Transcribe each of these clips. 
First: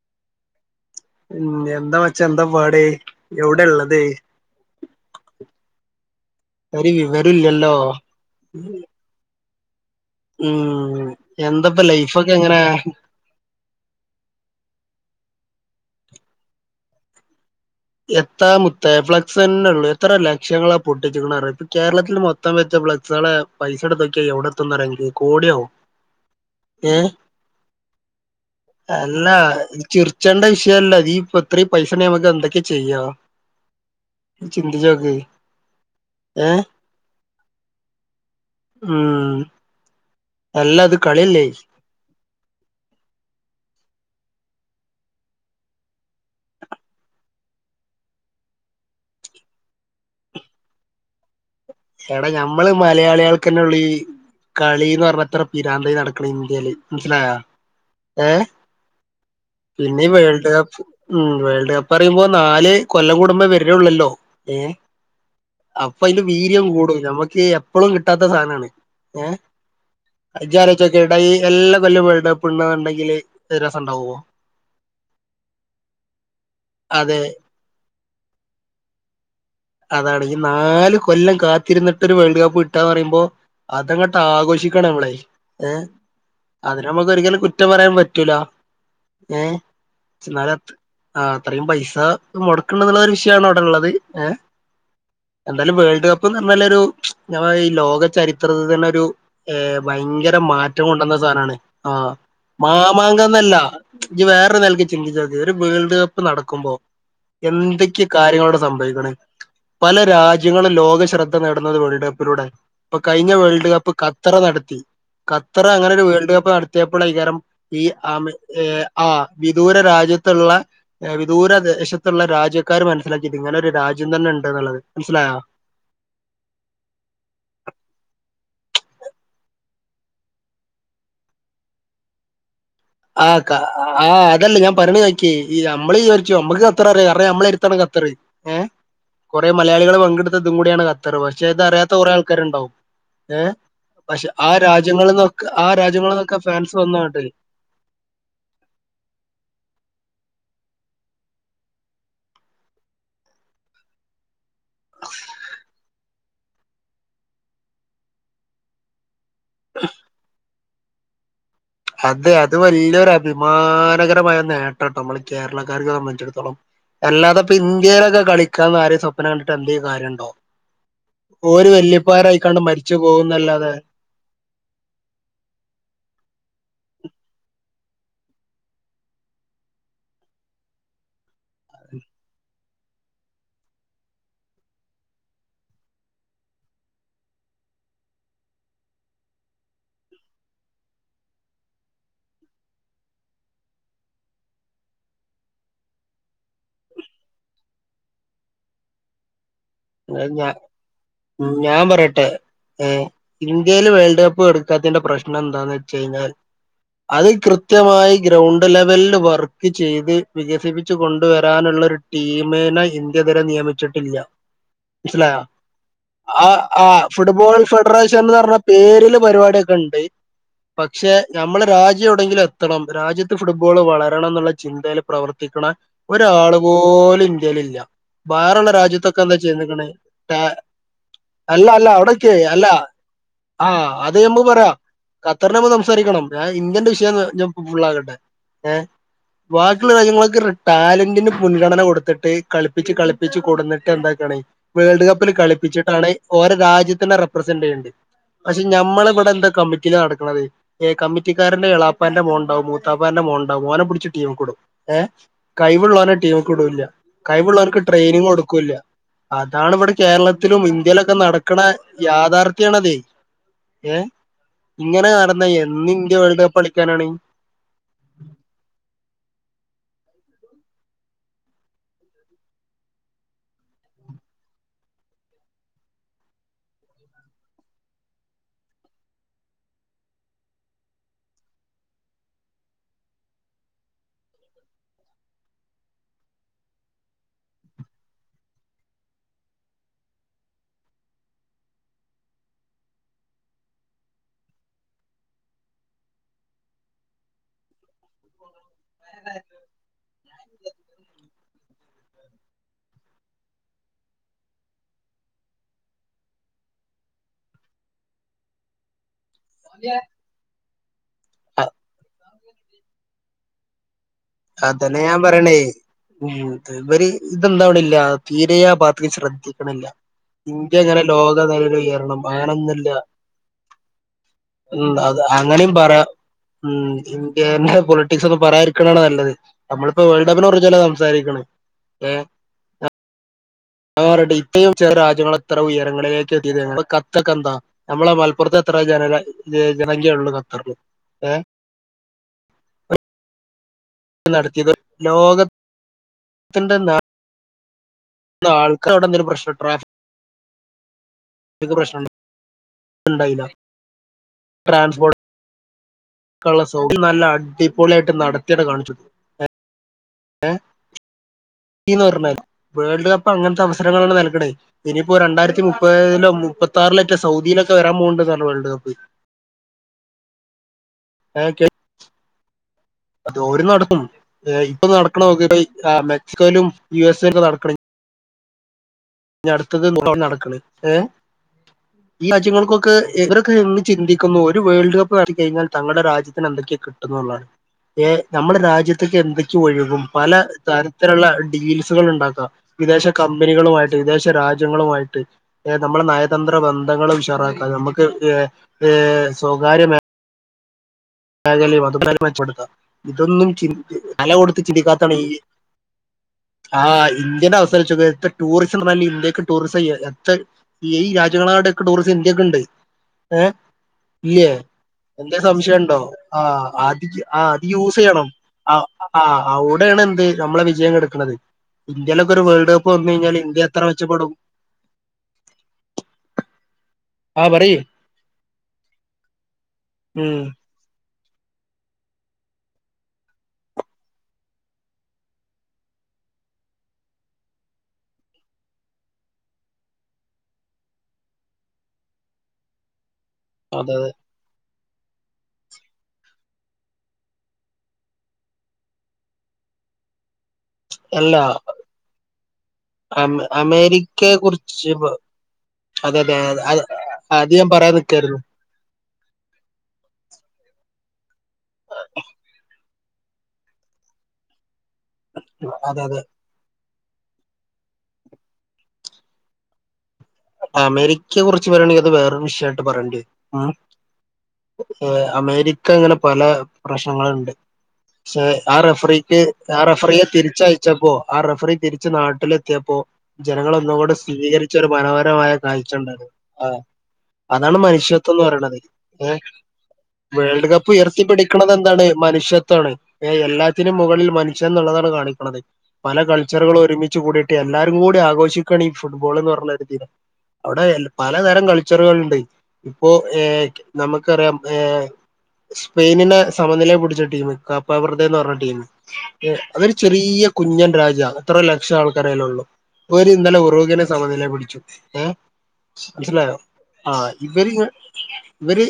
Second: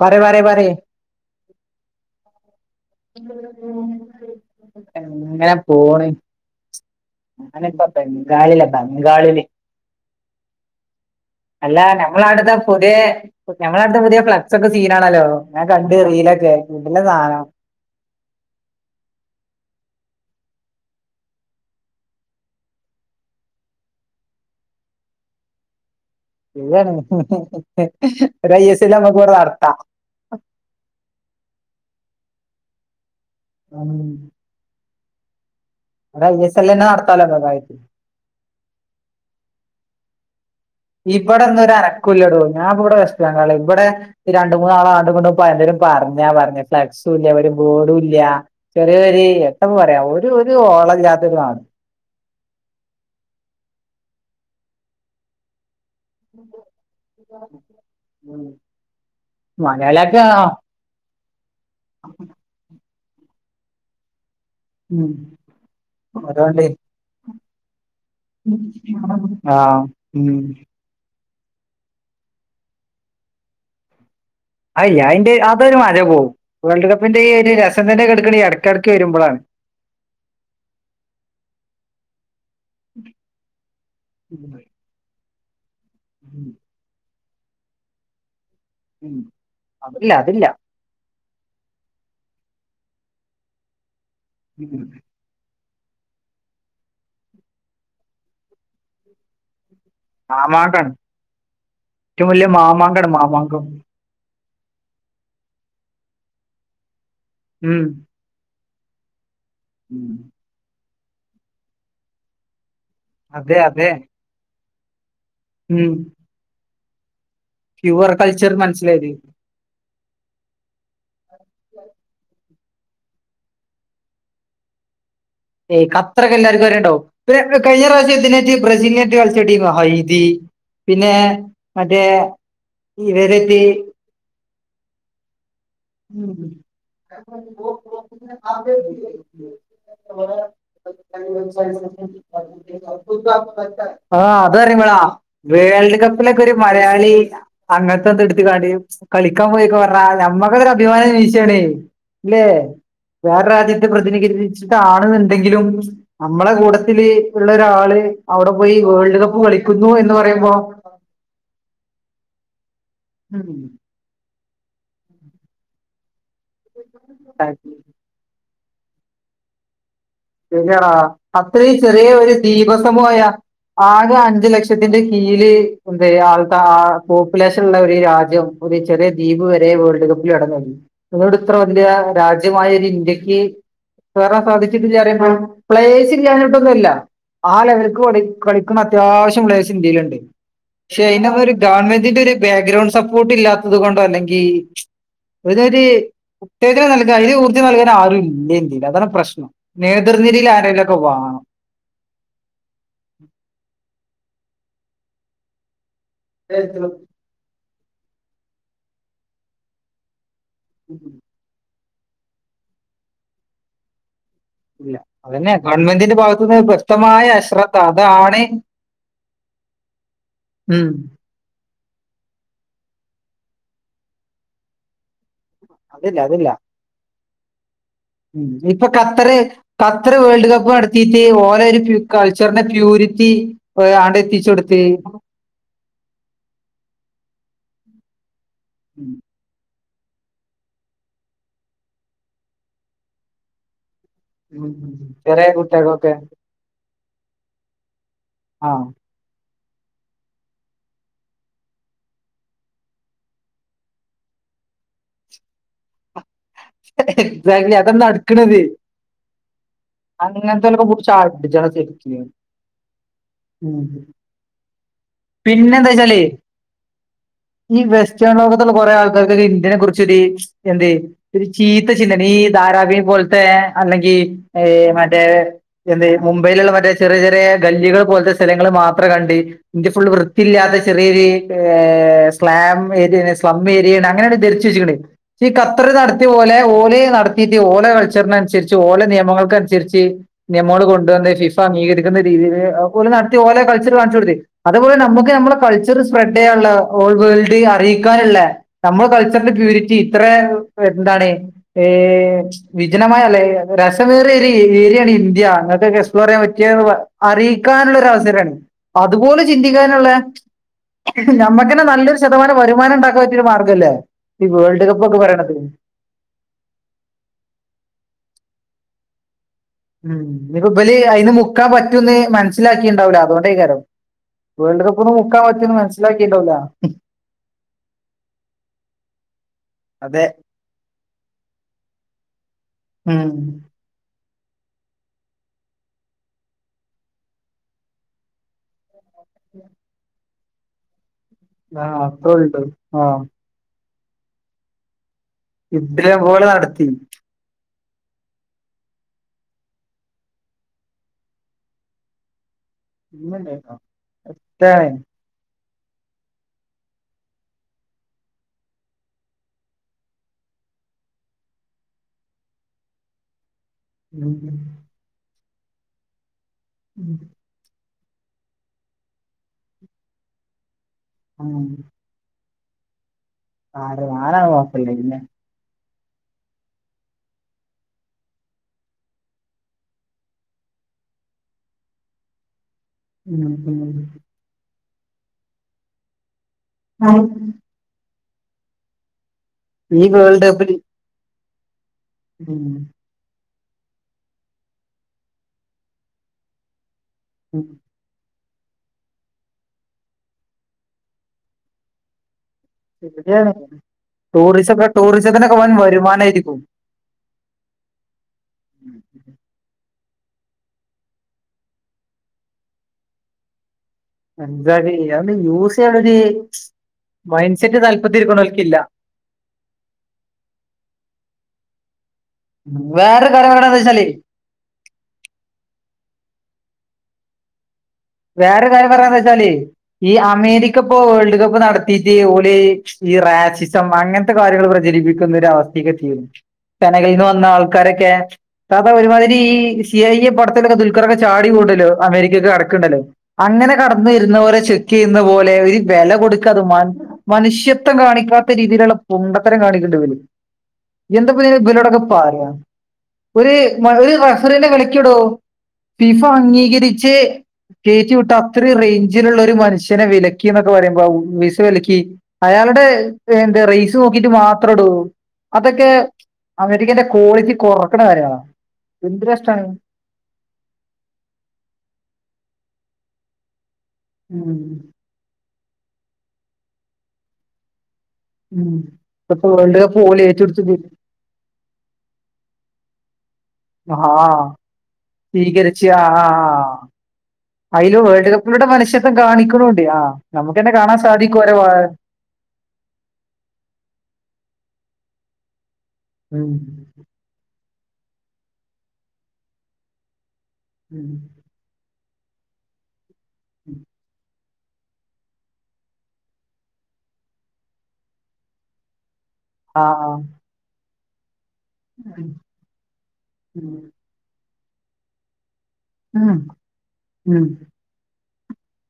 പറെ-പറെ-പറയ് ഉം എന്താമച്ചാ എന്താപാടെയ് എവിടാള്ളത് ഞാനിപ്പബംഗാളിലാ- ബംഗാളില് ഉം അല്ല എന്താപ്പ ലൈഫൊക്കെ ഞമ്മളാടത്തെ എങ്ങനെ പുതിയെ ഞമ്മളാടത്തെ പുതിയ ഫ്ലക്സൊക്കെ സീനാണല്ലോ ഞാൻ കണ്ട് റീലൊക്കെ കിടിലം സാനം എത്താ മുത്തേ ഫ്ലക്സെന്നെള്ളൂ എത്ര ലക്ഷങ്ങളാ പൊട്ടിച്ചിക്കിനറിയോ ഇപ്പൊ കേരളത്തിൽ മൊത്തം വെച്ച ഫ്ളക്സുകളെ പൈസ എടുത്ത് നോക്കിയ എവിടെ എത്തുംന്നറിയോ അൻക്ക് കോടിയാവും. ശരിയാണ് ഏ ഒരു ഐ എസ് എൽ നമ്മുക്ക് ഇവിടെ അല്ലാ നടത്താം ചിറിച്ചേണ്ട വിഷയല്ല ഈ അതീപ്പ ഇത്രയും പൈസ നമക്ക് എന്തൊ ചെയ്യാ ചിന്തിച്ചോക്ക് അതഐ എസ്ൽ ന്നെ നടത്താലോ സുഗായിട്ട് ഉം അല്ല അത് കളിയല്ലേ ഇവിടെന്നരു അനക്കുല്ലെടോ ഞാൻ ഇവിടെ വെസ്റ്റ് ബംഗാൾ ഇവിടെ രണ്ട് മൂന്നാളാണ്ട്ങ്ങട്ടും പ എന്തേലും പറഞ്ഞാ പറഞ്ഞ് ഫ്ലക്സും ഇല്ല ഒരു ബോർഡും ഇല്ല ചെറിയ ഒരു എത്താപ്പം പറയാ ഒരു ഒരു ഓളല്ലാത്ത നാട്. എടാ ഞമ്മള് മലയാളികൾക്കെന്നെള്ളൂ ഈ കളിന്ന് പറഞ്ഞത്ര പി രാന്ത നടക്കണം ഇന്ത്യയില് മനസ്സിലായോ നാട് ഏ പിന്നെ മലയാളിയൊക്കെ ആ വേൾഡ് കപ്പ് ഉം വേൾഡ് കപ്പ് പറയുമ്പോ നാല് കൊല്ലം കൂടുമ്പോ വരുണേളൊള്ളോ ഏ ഉം അപ്പൊ അയ്ന്റെ വീ അതുകൊണ്ട് കൂടും നമുക്ക് എപ്പോഴും കിട്ടാത്ത സാനാണ് ഏ ആഹ് ഉം ഇജ്ജാലോയ്‌ച്ചൊക്കെ ഇഈ എല്ലാ കൊല്ലും വേൾഡ് കപ്പ്‌ണ്ട്ന്ന്ണ്ടെങ്കിൽ അഈ രസംണ്ടാവോ അയ്യ അയിന്റെ അതൊരു മജ പോവും വേൾഡ് അതെ കപ്പിന്റെ ഈ ഒരു രസം തന്നെ കെടക്കണേ ഇടക്കിടയ്ക്ക് വരുമ്പോഴാണ് അതാണ് ഈ നാല് കൊല്ലം കാത്തിരുന്നിട്ടൊരു വേൾഡ് കപ്പ് കിട്ടാന്ന് പറയുമ്പോ അതങ്ങോട്ട് ആഘോഷിക്കാണ് നമ്മള്. ഏഹ് അതിന നമുക്ക് ഒരിക്കലും കുറ്റം പറയാൻ പറ്റൂല ഉം ഏഹ് അതല്ല അതില്ല എന്നാലും ആഹ് അത്രേയും പൈസ മൊടക്ക്ണ്ട്ന്ന്ള്ള ഒരു വിഷയാണ് അവിടെ ഇള്ളത് ഏഹ് ഉം എന്താലും വേൾഡ് കപ്പ്ന്ന് പറ്ഞ്ഞാല് ഒരു ഞാ പറി ഈ ലോക ചരിത്രത്തിൽ തന്നെ ഒരു ഹേ. വയങ്കെര മാറ്റം മാമാങ്കാണ് കൊണ്ടന്ന സാനാണ് ആഹ് ഏറ്റവും വലിയ മാമാങ്കാണ് മാമാങ്കന്നല്ല മാമാങ്കം ഇജ് വേറെ അത്ര നൽകി ചിന്തിച്ചാ മതി ഒരു വേൾഡ് കപ്പ് നടക്കുമ്പോ ഉം എന്തൊക്കെ കാര്യങ്ങളാട് സം ക്കണ് പല രാജ്യങ്ങളും ലോക ശ്രദ്ധ നേടുന്നത് വേൾഡ് കപ്പിലൂടെ ഇപ്പൊ കഴിഞ്ഞ അതെ വേൾഡ് അതെ കപ്പ് ഖത്തറ നടത്തി ഖത്തർ ഉം അങ്ങനെ ഒരു വേൾഡ് കപ്പ് നട തേപ്പളായികരം ഈ പ്യുവർ ആമി കൾച്ചർ ഏഹ് മനസ്സിലായത് ആഹ് വിദൂര രാജ്യ ത്ത്ള്ള ഏഹ് വിദൂരദേശത്തുള്ള രാജ്യ ക്കാർ മനസ്സിലാക്കിയത് ഇങ്ങനെ ഒരു രാജ്യ ദ്യം തന്നെണ്ട്ന്നുള്ളത് മനസ്സിലായോ ഏയ് അത്രൊക്കെ എല്ലാർക്കും അറിണ്ടാവും പിന്നെ പിന്നെ കഴിഞ്ഞ പ്രാവശ്യം ഇതിനേറ്റ് ബ്രസീലിനേറ്റ് കളിച്ച ടീമാ ഹൈജീൻ പിന്നെ മറ്റേ ആഹ് കാ ഇവരേറ്റ് ആഹ് അതല്ല ഞാൻ പറണ കേക്കി അടുത്താണ് ഖത്തർ ഏ കുറെ മലയാളികൾ പങ്കെടുത്ത ഇതും കൂടിയാണ് ഖത്തർ പക്ഷെ ഇത് അറിയാത്ത കുറെ ആൾക്കാരുണ്ടാവും ഏ പക്ഷെ ആ അതറിമ്പളാ രാജ്യങ്ങളിൽന്നൊക്കെ ആ വേൾഡ് രാജ്യങ്ങളിൽന്നൊക്കെ കപ്പിലൊക്കെ ഒരു ഫാൻസ് മലയാളി വന്നാണ്ട് അങ്ങത് ടുത്തുകാണീ കളിക്കാൻ പോയീന്ന് റഞ്ഞാൽ ഞമ്മ ദ് ഒരു അഭിമാന നിമിഷാണേ ല്ലേ വേറെ രാജ്യത്ത് പ്രതിനിധീകരിച്ച് താണ്ന്നുണ്ടെങ്കിലും നമ്മളെ കൂട്ടത്തില് ഉള്ള ഒരാള് അവിടെ പോയി വേൾഡ് കപ്പ് കളിക്കുന്നു എന്ന് പറയുമ്പോ അത് അത് വലീ ഉം ഒരഭിമാനകരമായ നേട്ടാട്ടോ നമ്മള് കേരളക്കാരെ സംബന്ധിച്ചെടു എല്ലാത്പ്പോ ഇന്ത്യേലൊക്കേ കളി ഇൻഷാ അള്ളാ ആരെ സ്വപ്നം കണ്ടിട്ട് എന്തേ കാര്യണ്ടോ? ശെരിയാടാ ഓര് അത്രയും ചെറിയ ഒരു വല്യപ്പാരായിക്കാണ്ട് മരിച്ചു ദീപസമൂഹായ പോകുന്നല്ലാതെ ആകെ അഞ്ചു ലക്ഷത്തിന്റെ കീഴില് എന്തെയ്യാ ആൾട്ട ആ പോപ്പുലേഷൻ ള്ള ഒരു രാജ്യം ഒരു ചെറിയ ദ്വീപ് വരെ വേൾഡ് കപ്പിൽ ഇടംനേടി ഒന്നുടെ ഇത്ര വല്യ രാജ്യമായോരീ ഇന്ത്യക്ക് കേറാൻ സാധിച്ചിട്ടില്ലറിയാം പ്ലെയേഴ്സ് ഇല്ലാഞ്ഞിട്ടൊന്നുല്ല ആ ലെവൽക്ക് കളിക്കണ അത്യാവശ്യം പ്ലെയേഴ്സ് ഇന്ത്യയില്ണ്ട് പക്ഷെ അയിനതൊരു ഗവൺമെന്റിന്റെരു ബാക്ക്ഗ്രൗണ്ട് സപ്പോർട്ട് ഇല്ലാത്തത് കൊണ്ടോ അല്ലെങ്കി അതൊരു ഉത്തേജനം നൽകാൻ അയിന് ഊർജം നൽകാൻ ആരുല്ലേന്ത്യയില് അതാണ് പ്രശ്നം. ന്ന ഞ നേതൃനിരയിൽ ആരെങ്കിലുമൊക്കെ വേണം ഞാൻ പറട്ടെ ഏ ഇന്ത്യല് വേൾഡ് കപ്പ് പ്പ് കൊടുക്കാത്തതിന്റെ പ്രശ്നന്താന്ന് വെച്ച ച്ച് കഴിഞ്ഞാൽ അത് കൃ കൃത്യമായി ഗ്രൗണ്ട് ലെവൽല് വർക്ക് ചെയ്ത്- വികസിപ്പിച് കൊണ്ടുവരാനുള്ളൊരു- ടീമേന ഇന്ത്യതരെ നിയമിച്ചിട്ടില്ല- ഇല്ല മനസിലായോ അതന്നെ ഗവൺമെന്റിന്റെ ആഹ് ഭാഗത്തുനിന്ന് ആഹ് വ്യക്തമായ ഫുട്ബോളൽ അശ്രദ്ധ ഫെഡറേഷൻ ന്ന് അതാണ് പറഞ്ഞ പേരില് പരിപാടിയൊക്കെ ഉണ്ട് ഉം. പക്ഷെ നമ്മളെ രാജ്യ- ജ്യംഎവിടെങ്കിലും എത്തണം രാജ്യത്ത് ഫുട്ബോൾ വളരണന്നുള്ള ചിന്തയിൽ പ്രവർ ർത്തിക്ക്ണ അതില്ല അതില്ല ഒരാള് പോലും ഇ ന്ത്യയിലില്ല- ഇപ്പൊ ഖത്തറ്‌ - ചെയ്തേക്ക്ണ് ആ ഓലെ അല്ല അല്ല ഒരു അവിടെയിക്ക് കൾച്ചറിന്റെ അല്ല പ്യൂരിറ്റി ആ അത് ആണ്ട് ഞ മ്മക്ക് എത്തിച്ചു പറയാ കൊടുത്ത് ഖത്തറിന്റെ നമ്മക്ക് സംസാരിക്കണം ഞാൻ ഇന്ത്യന്റെ വിഷയൊന്ന് ഞ്ഞം. ഫുള്ളാകട്ടെ- ഏ വാ- റ്റുള്ള രാജ്യങ്ങൾക്ക് റ്‌ ടാലന്റിന് മുൻഗണന കൊടുത്ത്ട്ട് കളിപ്പിച്ച് കളിപ്പിച്ച് കൊടുന്നിട്ട് എന്താ- ണ് വേൾഡ്കപ്പില് ചെറിയ കളിപ്പിച്ചിട്ടാണെ കുട്ടികൾക്കൊക്കെ ഓരെ രാജ്യത്തിനെ റെപ്രസെന്റ് ചെയ്യണ്ട് പക്ഷെ ആ നമ്മളിവിടെ എന്താ കമി- ഇത് നടക്കുന്നത് ഏ കമ്മിറ്റിക്കാരന്റെ എളാപ്പാന്റെമോൻ ണ്ടാവും മൂത്താപ്പാന്റെ മോൻണ്ടാവും ഓനെ പിടിച്ച് ടീമുക്കുടും ഏഹ് കൈവുള്ളവനെ ടീം- ക്കുടൂല്ല എക്സാക്ട്ലി കൈവുള്ളോർക്ക് അതാണ് ട്രെയിനിങ് നടക്കണത് കൊടുക്കൂല്ല- അതാണ് വടെ കേരളത്തിലും അങ്ങനത്തെ പിടിച്ച് ഇന്ത്യയിലൊക്കെ നടക്ക്ണെ അടിച്ചാണ് ശരിക്കും യാഥാർത്യാണതെ ഉം. ഏഹ് ഇങ്ങനെ നടന്ന പിന്നെന്താ എന്നിന്ത്യ വെച്ചാല് വേൾഡ് കപ്പടിക്കാനാണ് ഈ വെസ്റ്റേൺ എന്തേ ഒരു ചീത്ത ചിന്തന ഈ ധാരാവിം പോൽത്തെ അല്ലെങ്കി ഏഹ് മറ്റേ എന്ത് മുംബൈയില്ള്ളെ മറ്റെ ചെറി ചെറ്യേ ഗല്ലികൾ പോൽത്തെ സ്ഥലങ്ങൾ മാത്രം കണ്ട്. ഇന്ത്യ ഫുൾ വൃത്തില്ലാത്ത ചെറിയൊരു ഏഹ് സ്ലാം ഏത്ന് സ്ലം ഏരിയാണ് അങ്ങനാണ് ധരിച്ചു വെച്ചിക്ണ്. ഈ ഖത്തറ് നട് ത്യ പൊലെ ഓല് നടത്തിട്ട് ഓല കൾച്ചർനൻസര്ച്ച് ഓലെ നിയമങ്ങൾക്കൻസര്ച്ച് നിയമങ്ങള് കൊണ്ടുവന്ന് ഫിഫ അംഗീകരിക്കുന്ന രീതിയില് ഓക്കെ ഓല് നട്ത്തി ഓലെ കൾച്ചറ് കാൺച്ചൊട്ത്ത്. അതുപോലെ നമ്മക്ക് നമ്മടെ കൾച്ചറ് സ്പ്രെഡെയ്യാള്ള ഓൾ വേൾഡ് അറിയി ക്കാന്ള്ളെ നമ്മൾ കൾച്ചറിന്റെ പ്യൂരിറ്റി ഇത്ര എന്താണ് ഏഹ് വിജനമായല്ലേ രസമേറിയൊരു ഏഹ് ര്യാണ് ഇന്ത്യ ഇങ്ങൻത്തൊക്കെ യെസ് പ്ലോറെയ്യാൻ പറ്റ്യേന്ന് അറിയിക്കാനുള്ളൊരവസരാണ്. അതുപോലും ചിന്തിക്കാനൊള്ളെ ഞമ്മക്കന്നെ നല്ലൊരു ശതമാനം വരുമാനണ്ടാക്കാൻ പറ്റ് - റ്റൊരു മാർഗല്ലേ ഈ വേൾഡ് കപ്പൊക്കെ പറിണത് ഉംഹ് ത് വര് ഇതന്താവ്ണില്ല തീരെ ആ ഭാഗത്ക്ക് ശ്രദ്ധി ക്ക്ണില്ല. ഉം. ഇനിയിപ്പോ ഇവല് ഇന്ത്യങ്ങനെ അതിന് ലോക മുക്കാൻ നിഴല് പറ്റുമെന്ന് ഉയരണം ആണൊന്നില്ല. മനസ്സിലാക്കിണ്ടാവില്ല അതുകൊണ്ടേ കാരം വേൾഡ് ഉംഹ് കപ്പ് അത് മുക്കാൻ അങ്ങനിം പറ്റുമെന്ന് പറയം മനസ്സിലാക്കിണ്ടാവില്ല ഉംഹ് ഇന്ത്യന്റെ പൊളിറ്റിക്സൊക്കെ പറയാതിരിക്ണാണ് നല്ലത് ത് നമ്മള്പ്പോ അതെ വേൾഡപ്പിനെ കുറിച്ചല്ലേ സംസാരിക്ണെ ഏഹ് അഹ് ഉം പറയട്ടെ ഇപ്പയും ചെല രാജ്യങ്ങള് എത്ര ഉയരങ്ങളിലേക്ക് എത്തിയത് [inaudible] കത്തക്കെന്താ നമ്മളെ മലപ്പുറത്തെ എത്ര ജന ഇ ജനക്യ ഉള്ളതാ [inaudible] ഏ [inaudible] ആഹ് നടത്തിയത് ലോകത്തിന്റെ ഉഗ്രൻ പോലെ നടത്തി [inaudible] ആൾക്കാ അവിടെ എന്തെരു പ്രശ്നട്രാ നക്ക് പ്രശ്നണ്ട് ല്ല ട്രാൻസ്പോർട്ട് [inaudible] [unintelligible] നല്ല അടിപൊളിയായിട്ട് നടത്തിയടെ കാണിച്ച [inaudible] ഏഹ് ഏ ന്ന് പറഞ്ഞാൽ വേൾഡ് കപ്പ് അങ്ങനത്തെ അവസ് [inaudible] നൽകണ് ഇനിയിപ്പോ രണ്ടായിര മുപ്പത്തിലോ മുപ്പത്താറിലറ്റ സൗദയിലൊക്കെ വരാൻ പോണ്ട് മാണ് വേൾഡ് കപ്പ് ആഹ അതെ ഓര് നടക്കും ഇപ്പൊ കുഴപ്പല്ല പിന്നെ നടക്കണ നോക്കെ ആ മെക്സിക്കോയിലും യു എസ്സും ഒക്കെ നടക്കണെ അടുത്തത് നടക്കണ ഏ ഈ രാജ്യങ്ങൾക്കൊ ക്ക് ഇവർക്ക് ഇന്ന് ചിന്തിക്കുന്നു ഒരു വേൾ കപ്പ് റിക്കഴിഞ്ഞാൽ തങ്ങളുടെ രാജ്യ ന് എന്തൊക്കെയാണ് കിട്ടുന്നുള്ളതാണ് ഏ നമ്മളുടെ രാജ്യത്തൊക്ക എന്തൊ ഴുകും ഈ പല വേൾഡ് കപ്പില് തരത്തിലുള്ള [inaudible] ണ്ടാക്ക വിദേശ കമ കമ്പനികളുമായിട്ട് വിദേശ രാജ്യങ്ങളുമായിട്ട് നമ്മളുടെ നയതന്ത്ര ബന്ധ ങ്ങളെ ഉഷാറാക്കാ നമുക്ക് ഏ സ്വകാര്യമേ മച്ചെടുക്കാം [unintelligible] ഇതൊന്നും ശരിയാണ് ചി തല കൊടുത്ത് ടൂറിസം ഒക്കെ ചിന്തിക്കാത്താണ് ഈ ടൂറിസത്തിനൊക്കെ വൻ വരുമാനമായിരിക്കും ആ ഇന്ത്യൻ അവസാനിച്ചത് ടൂറിസം ഇന്ത്യക്ക് ടൂറിസം ഇ ഈ രാജ്യങ്ങളാടെക്കെ ടൂറിസം ഇന്ത്യക്ക് ഉണ്ട് ഏ ഇല്ലേ അന്തായി ഇല്ല അത് എന്തേ സംശയം യൂസ് ഉണ്ടോ ആ അ ആ് മൈൻഡ് അത് സെറ്റ് യൂസ് ചെയ്യണം താല്പര്യത്തിരിക്കണോൽക്കില്ല ആ അവിടെയാണ് എന്ത് നമ്മളെ വിജയം കെടക്കണത് ഇന്ത്യയിലൊക്കെ ഒരു വേൾഡ് കപ്പ് വന്നു വേറൊരു കഴിഞ്ഞാൽ കാര്യം ഇന്ത്യ പറയണന്ന് എത്ര വെച്ചാല് മെച്ചപ്പെടും ആഹ പറയ് വേറൊരു കാര്യം പറയാ വെച്ചാല് ഈ ഉം അമേരിക്ക ഇപ്പോ വേർഡ് കപ്പ് നടത്തിട്ട് ഓല് ഈ റാസിസം അങ്ങനത്തെ കാര്യങ്ങൾ പ്രചരിപ്പിക്കുന്ന അവസ്ഥക്കെ തീരുന്നു സനകയിൽ നിന്ന് വന്ന ആൾക്കാരൊക്കെ അ ഒരുമാതിരി ഈ സി ഐ പടത്തിലൊക്കെ ദുൽഖറക്കെ ചാടി കൂടുല്ലോ അമേരിക്കൊ ണ്ടല്ലോ അങ്ങനെ അതെ കടന്ന അതെ വരുന്ന പോല ചു ക്കുന്ന പോലെ ഒരു വില കൊടുക്കാത മ മനുഷ്യത്വം കാണിക്കാത്ത രീതിയിലുള്ള പൊണ്ടത്തരം കാണിക്കേണ്ടി വരും അല്ല എന്താപ്പ ബിലോടൊക്കെ പറയാ ഒരു ഒരു അമേരിക്കയെ റഫറിനെ കുറിച്ച് കളിക്കടോ അതെ ഫിഫ അതെ അംഗീകരിച്ച് അത് ഞാൻ പറയാൻ കേച്ചി വിട്ട നിക്കായിരുന്നു അത്രയും റേഞ്ച് ള്ള ഒരു മനുഷ്യനെ വിലക്കി എന്നൊക്കെ പറയുമ്പോ വിസ വിലക്കി അയാളുടെ എന്ത റൈസ് നോക്കിട്ട് മാത്രം എടോ അതൊക്കെ അതെ അതെ അമേരിക്കന്റെ ക്വാളിറ്റി കൊറക്കണ കാര്യണ എന്തൊരുരാഷ്ടാണ് അമേരിക്കയെ കുറിച്ച് പറയണെങ്ക അത് വേറെരു വിഷയയിട്ട് പറയേണ്ടി വരും ഉം ഉം ഏഹ് അമേരി - ഒക്കെ ഇങ്ങനെ പല പ്രശ്നങ്ങളുണ്ട് ഉം ആ റഫറിക്ക് ഇപ്പത്തെ വേൾഡ് ആ കപ്പ് ഓല് റഫറിയെ ഏറ്റെടുത്തത് തിരിച്ചയച്ചപ്പോ ആ റഫറി തിരിച്ച് നാട്ടിലെത്തിയപ്പോ ജനങ്ങൾ ഹാ ഒന്നുകൂടി സ്ഥിരികരിച്ച ഒരു മനോര കാഴ്ച ഉണ്ടത് ആ അതാണ് അയില് വേൾഡ് മനുഷ്യത്വം എന്ന് കപ്പിലൂടെ പറയണത് മനുഷ്യത്വം ഏഹ് കാണിക്കണുണ്ട് ആ നമുക്ക് വേൾഡ് തന്നെ കപ്പ് കാണാൻ ഉയർത്തി സാധിക്കും ഓരെ വാ പിടിക്കണത് എന്താണ് മനുഷ്യത്വമാണ് ഏഹ് എല്ലാത്തിനും മുകളിൽ മനുഷ്യ എന്നുള്ളതാണ് കാണിക്കണത് പല ഉം കൾച്ചറുകളും ഒരുമിച്ച് കൂടിയിട്ട് എല്ലാരും കൂടി ആഘോഷിക്കാണ് ഈ ഫുട്ബോൾ എന്ന് പറഞ്ഞ ഒരു തീരം അവിടെ ഉം പലതരം കളിച്ചു ക്ച്ചറുകൾണ്ട് ഇപ്പോ ഏഹ് ഉം. നമുക്കറിയാം ഏഹ് സ്പെയിനിനെ സമനിലേ പിടിച്ച ടീം കപ്പവർടേന്ന് പറഞ്ഞ ടീം ആ അതൊരു ആ. ചെറിയ കുഞ്ഞൻ രാജ [unintelligible] എത്ര ലക്ഷം ആൾക്കാര അയിലുള്ളെ ഓര് ഇന്നലെ ഉം ഉറുകിനെ സമനില പിടി ച്ചു ഓഹ് ഉം മനസ്സിലായോ ആഹ് ഉം ഇവര് ഇവര്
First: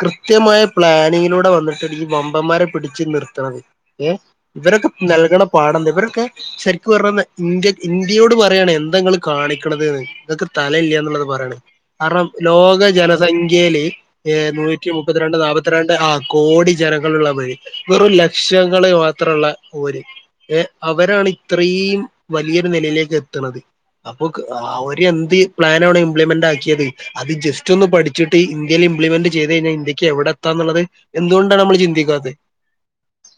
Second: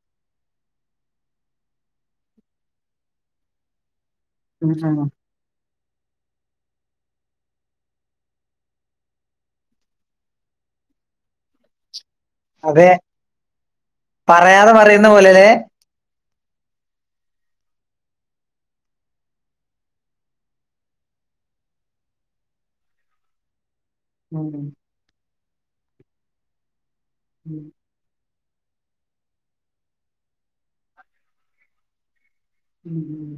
കൃത്യമായ പ്ലാനിങ്ങിലൂടെ വന്നിട്ടാണ് ഈ വമ്പന്മാരെ പിടിച്ച് നിർത്തണത് ഏഹ് ഉം ഇവരൊക്കെ ഉം. നൽകണ പാഠം എന്ത അവരൊക്കെ ശരിക്കും പറഞ്ഞ ഇന്ത്യ ഇന്ത്യയോട് പറയാണ് എന്താ നിങ്ങൾ കാണിക്കണ്ത് ന്ന് നിങ്ങക്ക് തലയില്ല്യന്നുള്ളത് പറയാണ് കാരണം ലോക അതെ ജനസംഖ്യെല് ഇഹ് പറയാതെ നൂറ്റി പറയുന്ന മുപ്പത്തിരണ്ട് പോലെല്ലേ നാല്പത്തിരണ്ട് ആ കോടി ജനങ്ങളുള്ളവര് വെറും ലക്ഷങ്ങള് മാത്രമുള്ള ഓര് ഏഹ് അവരാണ് ഇത്രയും വലിയൊരു നിലയിലേക്ക് എത്തണത് അപ്പൊ ഉം ആ ഉം എന്ത് പ്ലാനാ ഇവിടെ ഇംപ്ലിമെന്റ് ആക്കിയത് അത് ജസ്റ്റൊന്ന് പഠി ച്ച്ട്ട് ഇന്ത്യയിലിംപ്ലിമെന്റ് ചെയ്ത്ഴിഞ്ഞാ ഇന്ത്യക്ക് എവിടെത്താന്ന്ള്ളത് എന്തുകൊണ്ടാണ് നമ്മള് ചിന്തിക്കാത്തേ മ്മ്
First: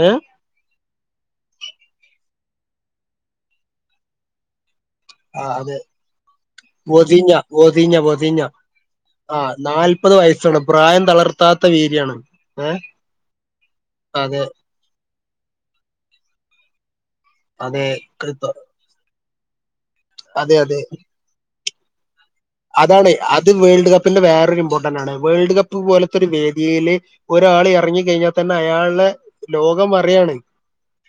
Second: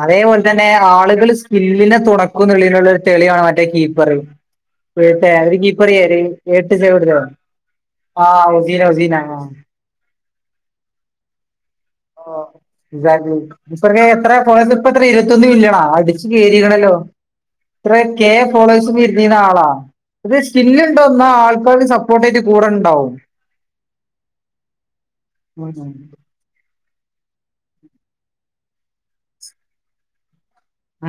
ഏഹ് അതേ പോലെ തന്നെ ആള്കള് സ്കില്ലിനെ തൊട ക്കുന്ന്ള്ളീന്ള്ളൊരു തെള്യണ് മറ്റേ കീപ്പറ് ആ അതെ എട്ട് ചവിടുതോ ഒതിഞ്ഞ ഒതിഞ്ഞ ആ ഒതിഞ്ഞ ഒസീന ഒസീന ആ ആഹ് നാല്പത് വയസ്സൊള്ളൂ പ്രായം തളർ ആഹ് [unintelligible] എത്രയാ അതെ ഫോളേയ്സ് ഇപ്പത്ര ഇരുപത്തൊന്ന് മില്ല്യണോ അടിച്ച് കേറീക്ണല്ലൊ അതെ ഇത്രേ കെ ഫോളഴ്സ്മ്മേ ഇ ഇനി നാളാ അതെ സ്കില്ല്ണ്ടോ ന്നാ ആൾ ഗോളി സപ് അതാണ് അത് വേൾഡ് കപ്പിന്റെ വേറൊരു ഇമ്പോർട്ടന്റാണ്. വേൾഡ് കപ്പ് ഉം പോലത്തൊര് വേദിയില് ഒരാള് എർങ്ങി കയ്ഞ്ഞാ തന്നെ അയാളെ ലോകം അറിയാണ്.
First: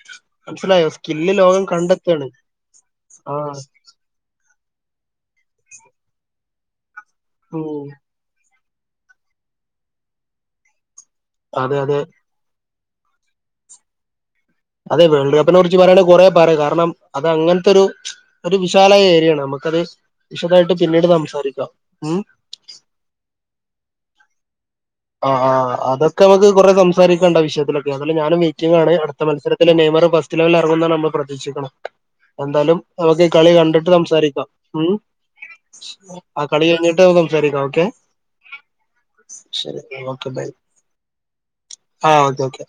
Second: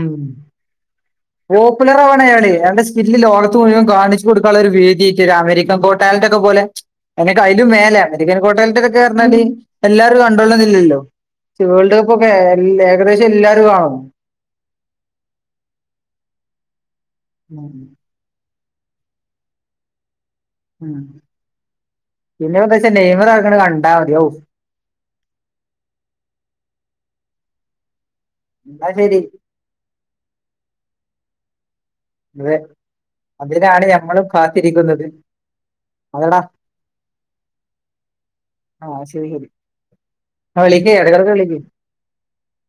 മ്മ് മനസ്സിലായോ സ്കില്ല് ലോകം കണ്ടെത്താണ് പോപ്പുലറാവാണയാളെ അയാൾടെ സ്കില്ല് ലോകത്ത് ആഹ് മുഴുവൻ കാണിച്ച് കൊട്ക്കാന്ള്ളൊരു വേദ്യായ്റ്റേ അമേരിക്ക കോട്ടാലന്റെക്കെ പോലെ ച് അയിനോക്കെ അയ്നും ഉം മേലെ മെഡിക്കൻ കോട്ടേല് [unintelligible] എല്ലാരും കണ്ടോളന്നില്ലല്ലോ അതെ അതെ വേൾഡ് കപ്പൊക്കെ എല്ലല് ഏകദേശല്ലാരും കാണും അതെ വേൾഡ് കപ്പിനെ കുറിച്ച് പറയാണേ കൊറെ പറ്യ കാരണം അതങ്ങൻത്തൊരു ഒരു വിശാലായ ഏരിയാണ് നമുക്കത് വിശദായിട്ട് മ്മ് പിന്നീട് സംസാരിക്കാം ഉം പിന്നെപ്പെന്താച്ചാ നെയ്മറ് എറങ്ങ്ണ കണ്ടാ മതി ഔ അ ആഹ് അതൊക്കമക്ക് കൊറെ സംസാരിക്കാണ്ട് ആ വിഷയത്തിലൊക്കെ താലും ഞാനും എന്നാ വെയ്റ്റിങ്ങാണ് അട്ത്ത ശരി മത്സരത്തില് നെയ്മർ ഫസ്റ്റ് ലെവലെറങ്ങുന്നാണ് നമ്മ പ്രതിക്ഷിക്കണം എന്താലും നമക്ക് ഈ കളി അതിനാണ് കണ്ട്ട്ട് ഞമ്മളും സംസാരിക്കാം മ്മ് കാത്തിരിക്കുന്നത് അതെടാ ആ കളി കയ്ഞ്ഞ്ട്ട് സംസാരിക്കാം ഓക്കെ ആഹ് ശരി ശരി ഓക്കെ ബൈ ആ, വിളിക്ക് ഇടക്കിടക്ക് വിളിക്ക് ആഹ് ഓക്കെ ഓക്കെ